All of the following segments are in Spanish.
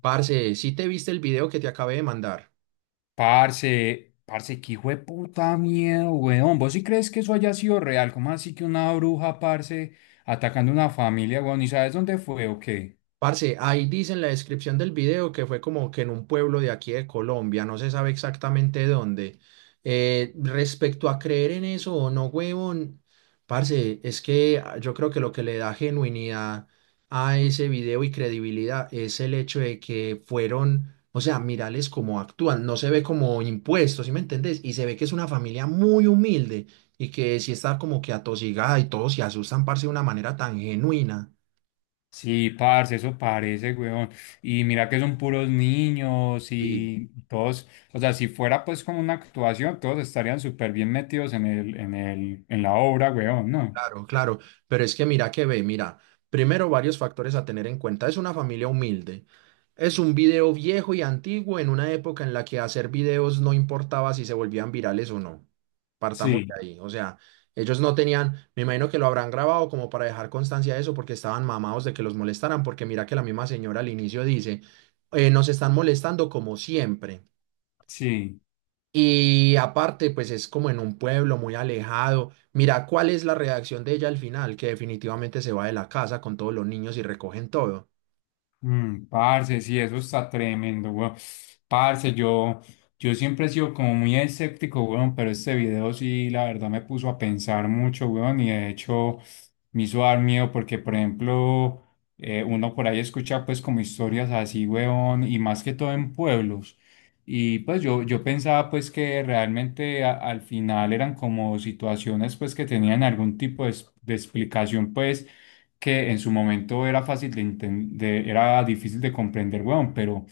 Parce, ¿sí te viste el video que te acabé de mandar? Parce, qué hijo de puta miedo, weón. ¿Vos sí crees que eso haya sido real? ¿Cómo así que una bruja, parce, atacando una familia, weón? ¿Y sabes dónde fue o qué? Parce, ahí dice en la descripción del video que fue como que en un pueblo de aquí de Colombia, no se sabe exactamente dónde. Respecto a creer en eso o no, huevón, parce, es que yo creo que lo que le da genuinidad a ese video y credibilidad es el hecho de que fueron, o sea, mirales cómo actúan, no se ve como impuestos, ¿sí me entendés? Y se ve que es una familia muy humilde y que sí está como que atosigada y todos se asustan, parce, de una manera tan genuina. Sí, parce, eso parece, weón. Y mira que son puros niños Sí. y todos, o sea, si fuera pues como una actuación, todos estarían súper bien metidos en la obra, weón, ¿no? Claro, claro, pero es que mira que ve, mira, primero varios factores a tener en cuenta. Es una familia humilde. Es un video viejo y antiguo en una época en la que hacer videos no importaba si se volvían virales o no. Partamos de Sí, ahí. O sea, ellos no tenían, me imagino que lo habrán grabado como para dejar constancia de eso porque estaban mamados de que los molestaran, porque mira que la misma señora al inicio dice, nos están molestando como siempre. sí. Y aparte, pues es como en un pueblo muy alejado. Mira cuál es la reacción de ella al final, que definitivamente se va de la casa con todos los niños y recogen todo. Mm, parce, sí, eso está tremendo, weón. Parce, yo siempre he sido como muy escéptico, weón, pero este video sí, la verdad me puso a pensar mucho, weón, y de hecho me hizo dar miedo porque, por ejemplo, uno por ahí escucha pues como historias así, weón, y más que todo en pueblos. Y pues yo pensaba pues que realmente al final eran como situaciones pues que tenían algún tipo de, de explicación pues que en su momento era fácil de entender, era difícil de comprender, weón, pero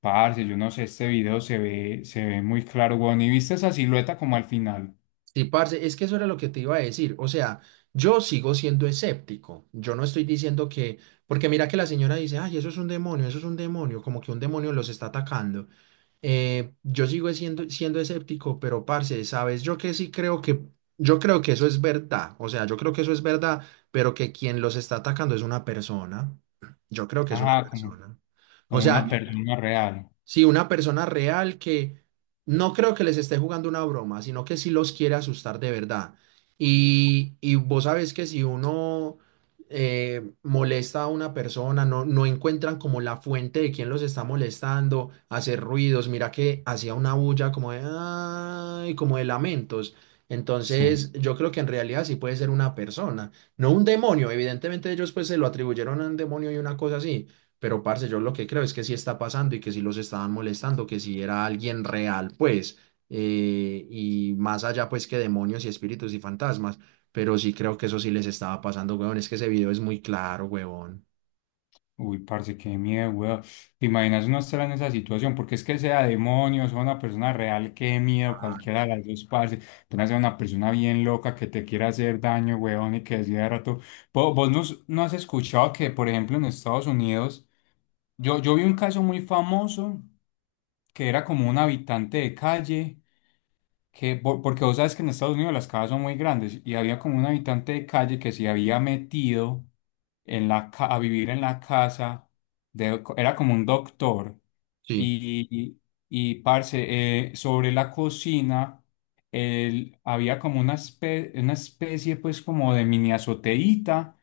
parce, yo no sé, este video se ve muy claro, weón, y viste esa silueta como al final, Sí, parce, es que eso era lo que te iba a decir. O sea, yo sigo siendo escéptico. Yo no estoy diciendo que, porque mira que la señora dice, ay, eso es un demonio, eso es un demonio, como que un demonio los está atacando. Yo sigo siendo escéptico, pero parce, sabes, yo que sí creo yo creo que eso es verdad. O sea, yo creo que eso es verdad, pero que quien los está atacando es una persona. Yo creo que es una ajá, como, persona. O como una sea, persona real, sí, una persona real que no creo que les esté jugando una broma, sino que sí los quiere asustar de verdad. Y vos sabes que si uno molesta a una persona, no encuentran como la fuente de quién los está molestando, hacer ruidos, mira que hacía una bulla como de, "Ay", como de lamentos. sí. Entonces, yo creo que en realidad sí puede ser una persona, no un demonio. Evidentemente ellos pues se lo atribuyeron a un demonio y una cosa así, pero, parce, yo lo que creo es que sí está pasando y que sí los estaban molestando, que sí era alguien real, pues, y más allá, pues, que demonios y espíritus y fantasmas, pero sí creo que eso sí les estaba pasando, huevón, es que ese video es muy claro, huevón. Uy, parce, qué miedo, weón, te imaginas uno estar en esa situación, porque es que sea demonios o una persona real, qué miedo, Ah. cualquiera de las dos, parce, apenas sea una persona bien loca que te quiera hacer daño, weón, y que decía de rato, vos vos no, no has escuchado que, por ejemplo, en Estados Unidos, yo vi un caso muy famoso que era como un habitante de calle, que, porque vos sabes que en Estados Unidos las casas son muy grandes y había como un habitante de calle que se había metido en la, a vivir en la casa, de, era como un doctor Sí. y, y, parce, sobre la cocina él, había como una, una especie pues como de mini azoteíta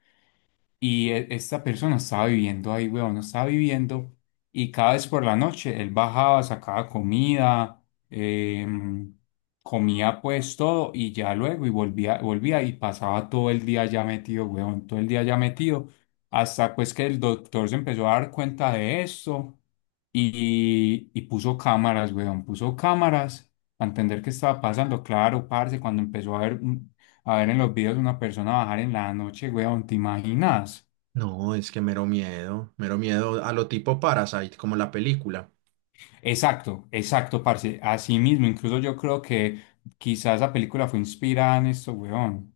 y esta persona estaba viviendo ahí, weón, no estaba viviendo. Y cada vez por la noche él bajaba, sacaba comida, em, comía pues todo y ya luego y volvía y pasaba todo el día ya metido, weón, todo el día ya metido. Hasta pues que el doctor se empezó a dar cuenta de esto y puso cámaras, weón, puso cámaras para entender qué estaba pasando. Claro, parce, cuando empezó a ver en los videos una persona bajar en la noche, weón, ¿te imaginas? No, es que mero miedo a lo tipo Parasite, como la película. Exacto, exacto, parce. Así mismo, incluso yo creo que quizás esa película fue inspirada en esto, weón.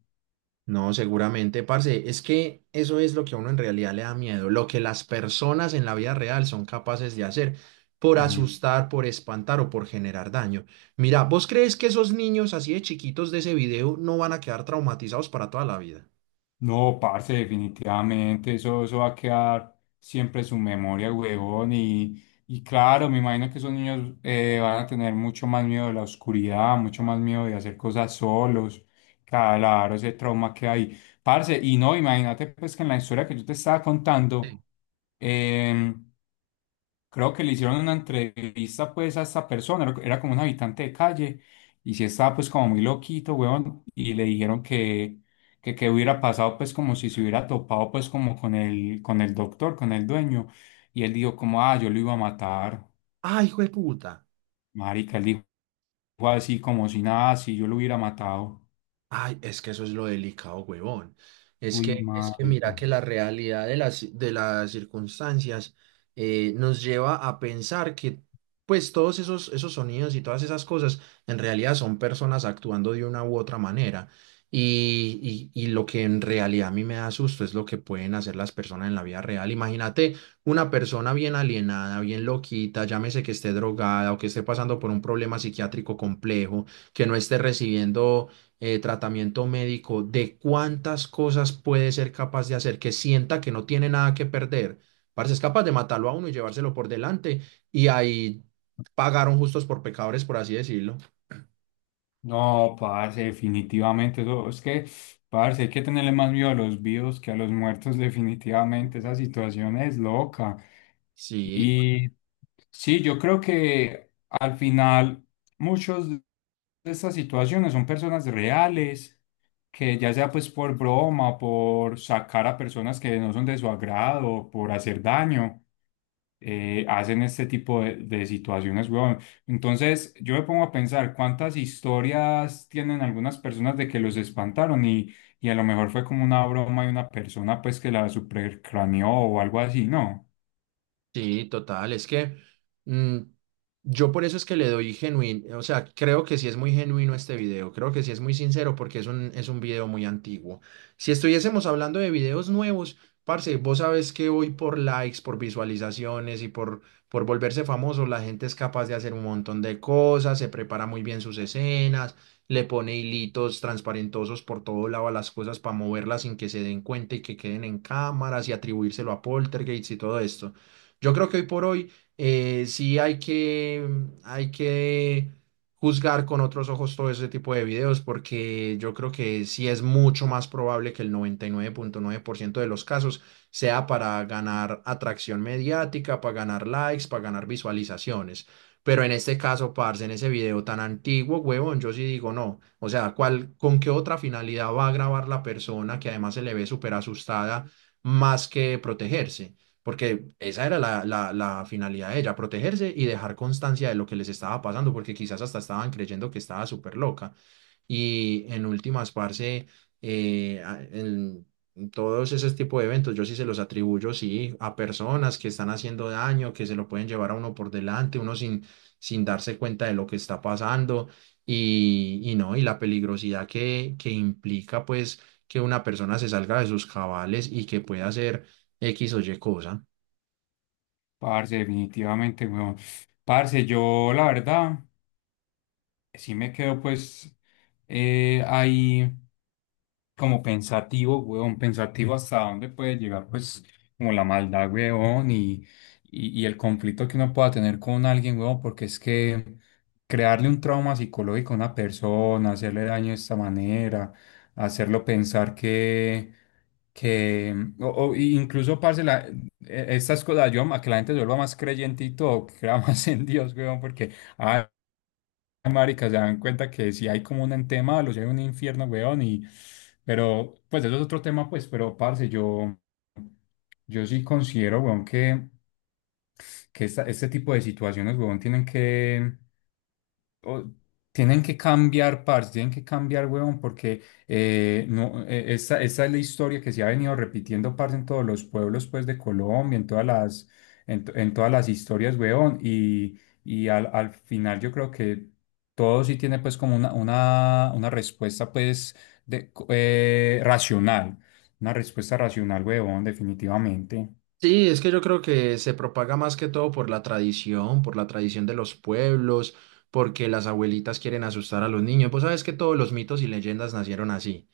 No, seguramente, parce, es que eso es lo que a uno en realidad le da miedo, lo que las personas en la vida real son capaces de hacer por Mm. Asustar, por espantar o por generar daño. Mira, ¿vos crees que esos niños así de chiquitos de ese video no van a quedar traumatizados para toda la vida? No, parce, definitivamente, eso va a quedar siempre en su memoria, huevón, y claro, me imagino que esos niños van a tener mucho más miedo de la oscuridad, mucho más miedo de hacer cosas solos, claro, ese trauma que hay, parce, y no, imagínate pues que en la historia que yo te estaba Sí. contando, em, creo que le hicieron una entrevista pues a esta persona, era como un habitante de calle y sí estaba pues como muy loquito, weón, y le dijeron que qué hubiera pasado pues como si se hubiera topado pues como con el doctor, con el dueño y él dijo como, "Ah, yo lo iba a matar." Ay, hijo de puta. Marica, él dijo así como si nada, si yo lo hubiera matado. Ay, es que eso es lo delicado, huevón. Es Uy, que, es que marica. mira que la realidad de de las circunstancias nos lleva a pensar que pues todos esos sonidos y todas esas cosas en realidad son personas actuando de una u otra manera. Y lo que en realidad a mí me da susto es lo que pueden hacer las personas en la vida real. Imagínate una persona bien alienada, bien loquita, llámese que esté drogada o que esté pasando por un problema psiquiátrico complejo, que no esté recibiendo tratamiento médico, de cuántas cosas puede ser capaz de hacer, que sienta que no tiene nada que perder. Parce, es capaz de matarlo a uno y llevárselo por delante y ahí pagaron justos por pecadores, por así decirlo. No, parce, definitivamente. Eso, es que, parce, hay que tenerle más miedo a los vivos que a los muertos, definitivamente. Esa situación es loca. Sí. Y sí, yo creo que al final muchos de estas situaciones son personas reales, que ya sea pues por broma, por sacar a personas que no son de su agrado, por hacer daño, hacen este tipo de situaciones, weón. Entonces, yo me pongo a pensar cuántas historias tienen algunas personas de que los espantaron y a lo mejor fue como una broma de una persona pues que la supercraneó o algo así, ¿no? Sí, total, es que mm, yo por eso es que le doy genuino, o sea, creo que sí es muy genuino este video, creo que sí es muy sincero porque es es un video muy antiguo. Si estuviésemos hablando de videos nuevos, parce, vos sabes que hoy por likes, por visualizaciones por volverse famoso, la gente es capaz de hacer un montón de cosas, se prepara muy bien sus escenas, le pone hilitos transparentosos por todo lado a las cosas para moverlas sin que se den cuenta y que queden en cámaras y atribuírselo a poltergeist y todo esto. Yo creo que hoy por hoy sí hay hay que juzgar con otros ojos todo ese tipo de videos porque yo creo que sí es mucho más probable que el 99.9% de los casos sea para ganar atracción mediática, para ganar likes, para ganar visualizaciones. Pero en este caso, parce, en ese video tan antiguo, huevón, yo sí digo no. O sea, ¿cuál, con qué otra finalidad va a grabar la persona que además se le ve súper asustada más que protegerse? Porque esa era la finalidad de ella, protegerse y dejar constancia de lo que les estaba pasando, porque quizás hasta estaban creyendo que estaba súper loca. Y en últimas, parce, en todos esos tipos de eventos, yo sí se los atribuyo, sí, a personas que están haciendo daño, que se lo pueden llevar a uno por delante, uno sin, sin darse cuenta de lo que está pasando y no, y la peligrosidad que implica, pues, que una persona se salga de sus cabales y que pueda hacer X o Y cosa. Parce, definitivamente, weón. Parce, yo la verdad sí me quedo pues ahí, como pensativo, weón, pensativo hasta dónde puede llegar, pues, como la maldad, weón, y, y el conflicto que uno pueda tener con alguien, weón, porque es que crearle un trauma psicológico a una persona, hacerle daño de esta manera, hacerlo pensar que, o incluso, parce, estas cosas, yo, a que la gente se vuelva más creyente y todo, que crea más en Dios, weón, porque, ah, marica, se dan cuenta que si hay como un ente malo, si hay un infierno, weón, y... Pero, pues, eso es otro tema, pues, pero, parce, yo sí considero, weón, que este tipo de situaciones, weón, tienen que o- tienen que cambiar parts, tienen que cambiar, huevón, porque no, esta, esta es la historia que se ha venido repitiendo, parce, en todos los pueblos, pues, de Colombia, en todas en todas las historias, huevón, y, al final yo creo que todo sí tiene, pues, como una respuesta, pues, racional, una respuesta racional, huevón, definitivamente. Sí, es que yo creo que se propaga más que todo por la tradición de los pueblos, porque las abuelitas quieren asustar a los niños. Pues sabes que todos los mitos y leyendas nacieron así.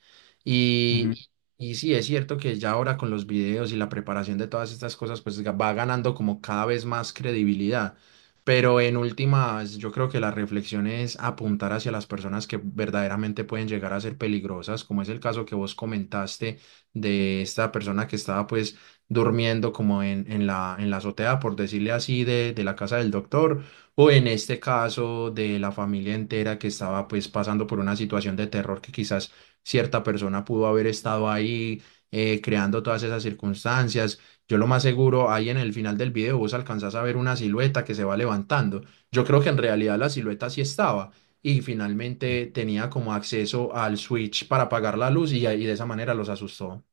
Ujú. Y, y sí, es cierto que ya ahora con los videos y la preparación de todas estas cosas, pues ga- va ganando como cada vez más credibilidad. Pero en últimas, yo creo que la reflexión es apuntar hacia las personas que verdaderamente pueden llegar a ser peligrosas, como es el caso que vos comentaste de esta persona que estaba pues durmiendo como en la azotea, por decirle así, de la casa del doctor, o en este caso de la familia entera que estaba pues pasando por una situación de terror que quizás cierta persona pudo haber estado ahí creando todas esas circunstancias. Yo lo más seguro, ahí en el final del video vos alcanzás a ver una silueta que se va levantando. Yo creo que en realidad la silueta sí estaba y finalmente tenía como acceso al switch para apagar la luz y de esa manera los asustó.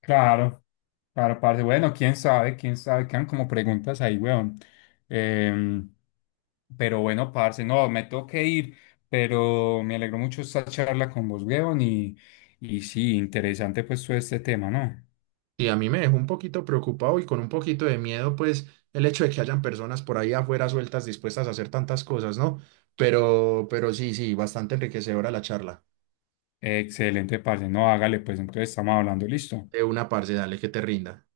Claro, claro, parce. Bueno, quién sabe, quedan como preguntas ahí, weón. Em, pero bueno, parce, no, me tengo que ir, pero me alegró mucho esta charla con vos, weón, y sí, interesante pues todo este tema, ¿no? Y a mí me dejó un poquito preocupado y con un poquito de miedo, pues, el hecho de que hayan personas por ahí afuera sueltas dispuestas a hacer tantas cosas, ¿no? Pero sí, sí, bastante enriquecedora la charla. Excelente, parce. No, hágale, pues entonces estamos hablando, listo. De una parce, dale que te rinda.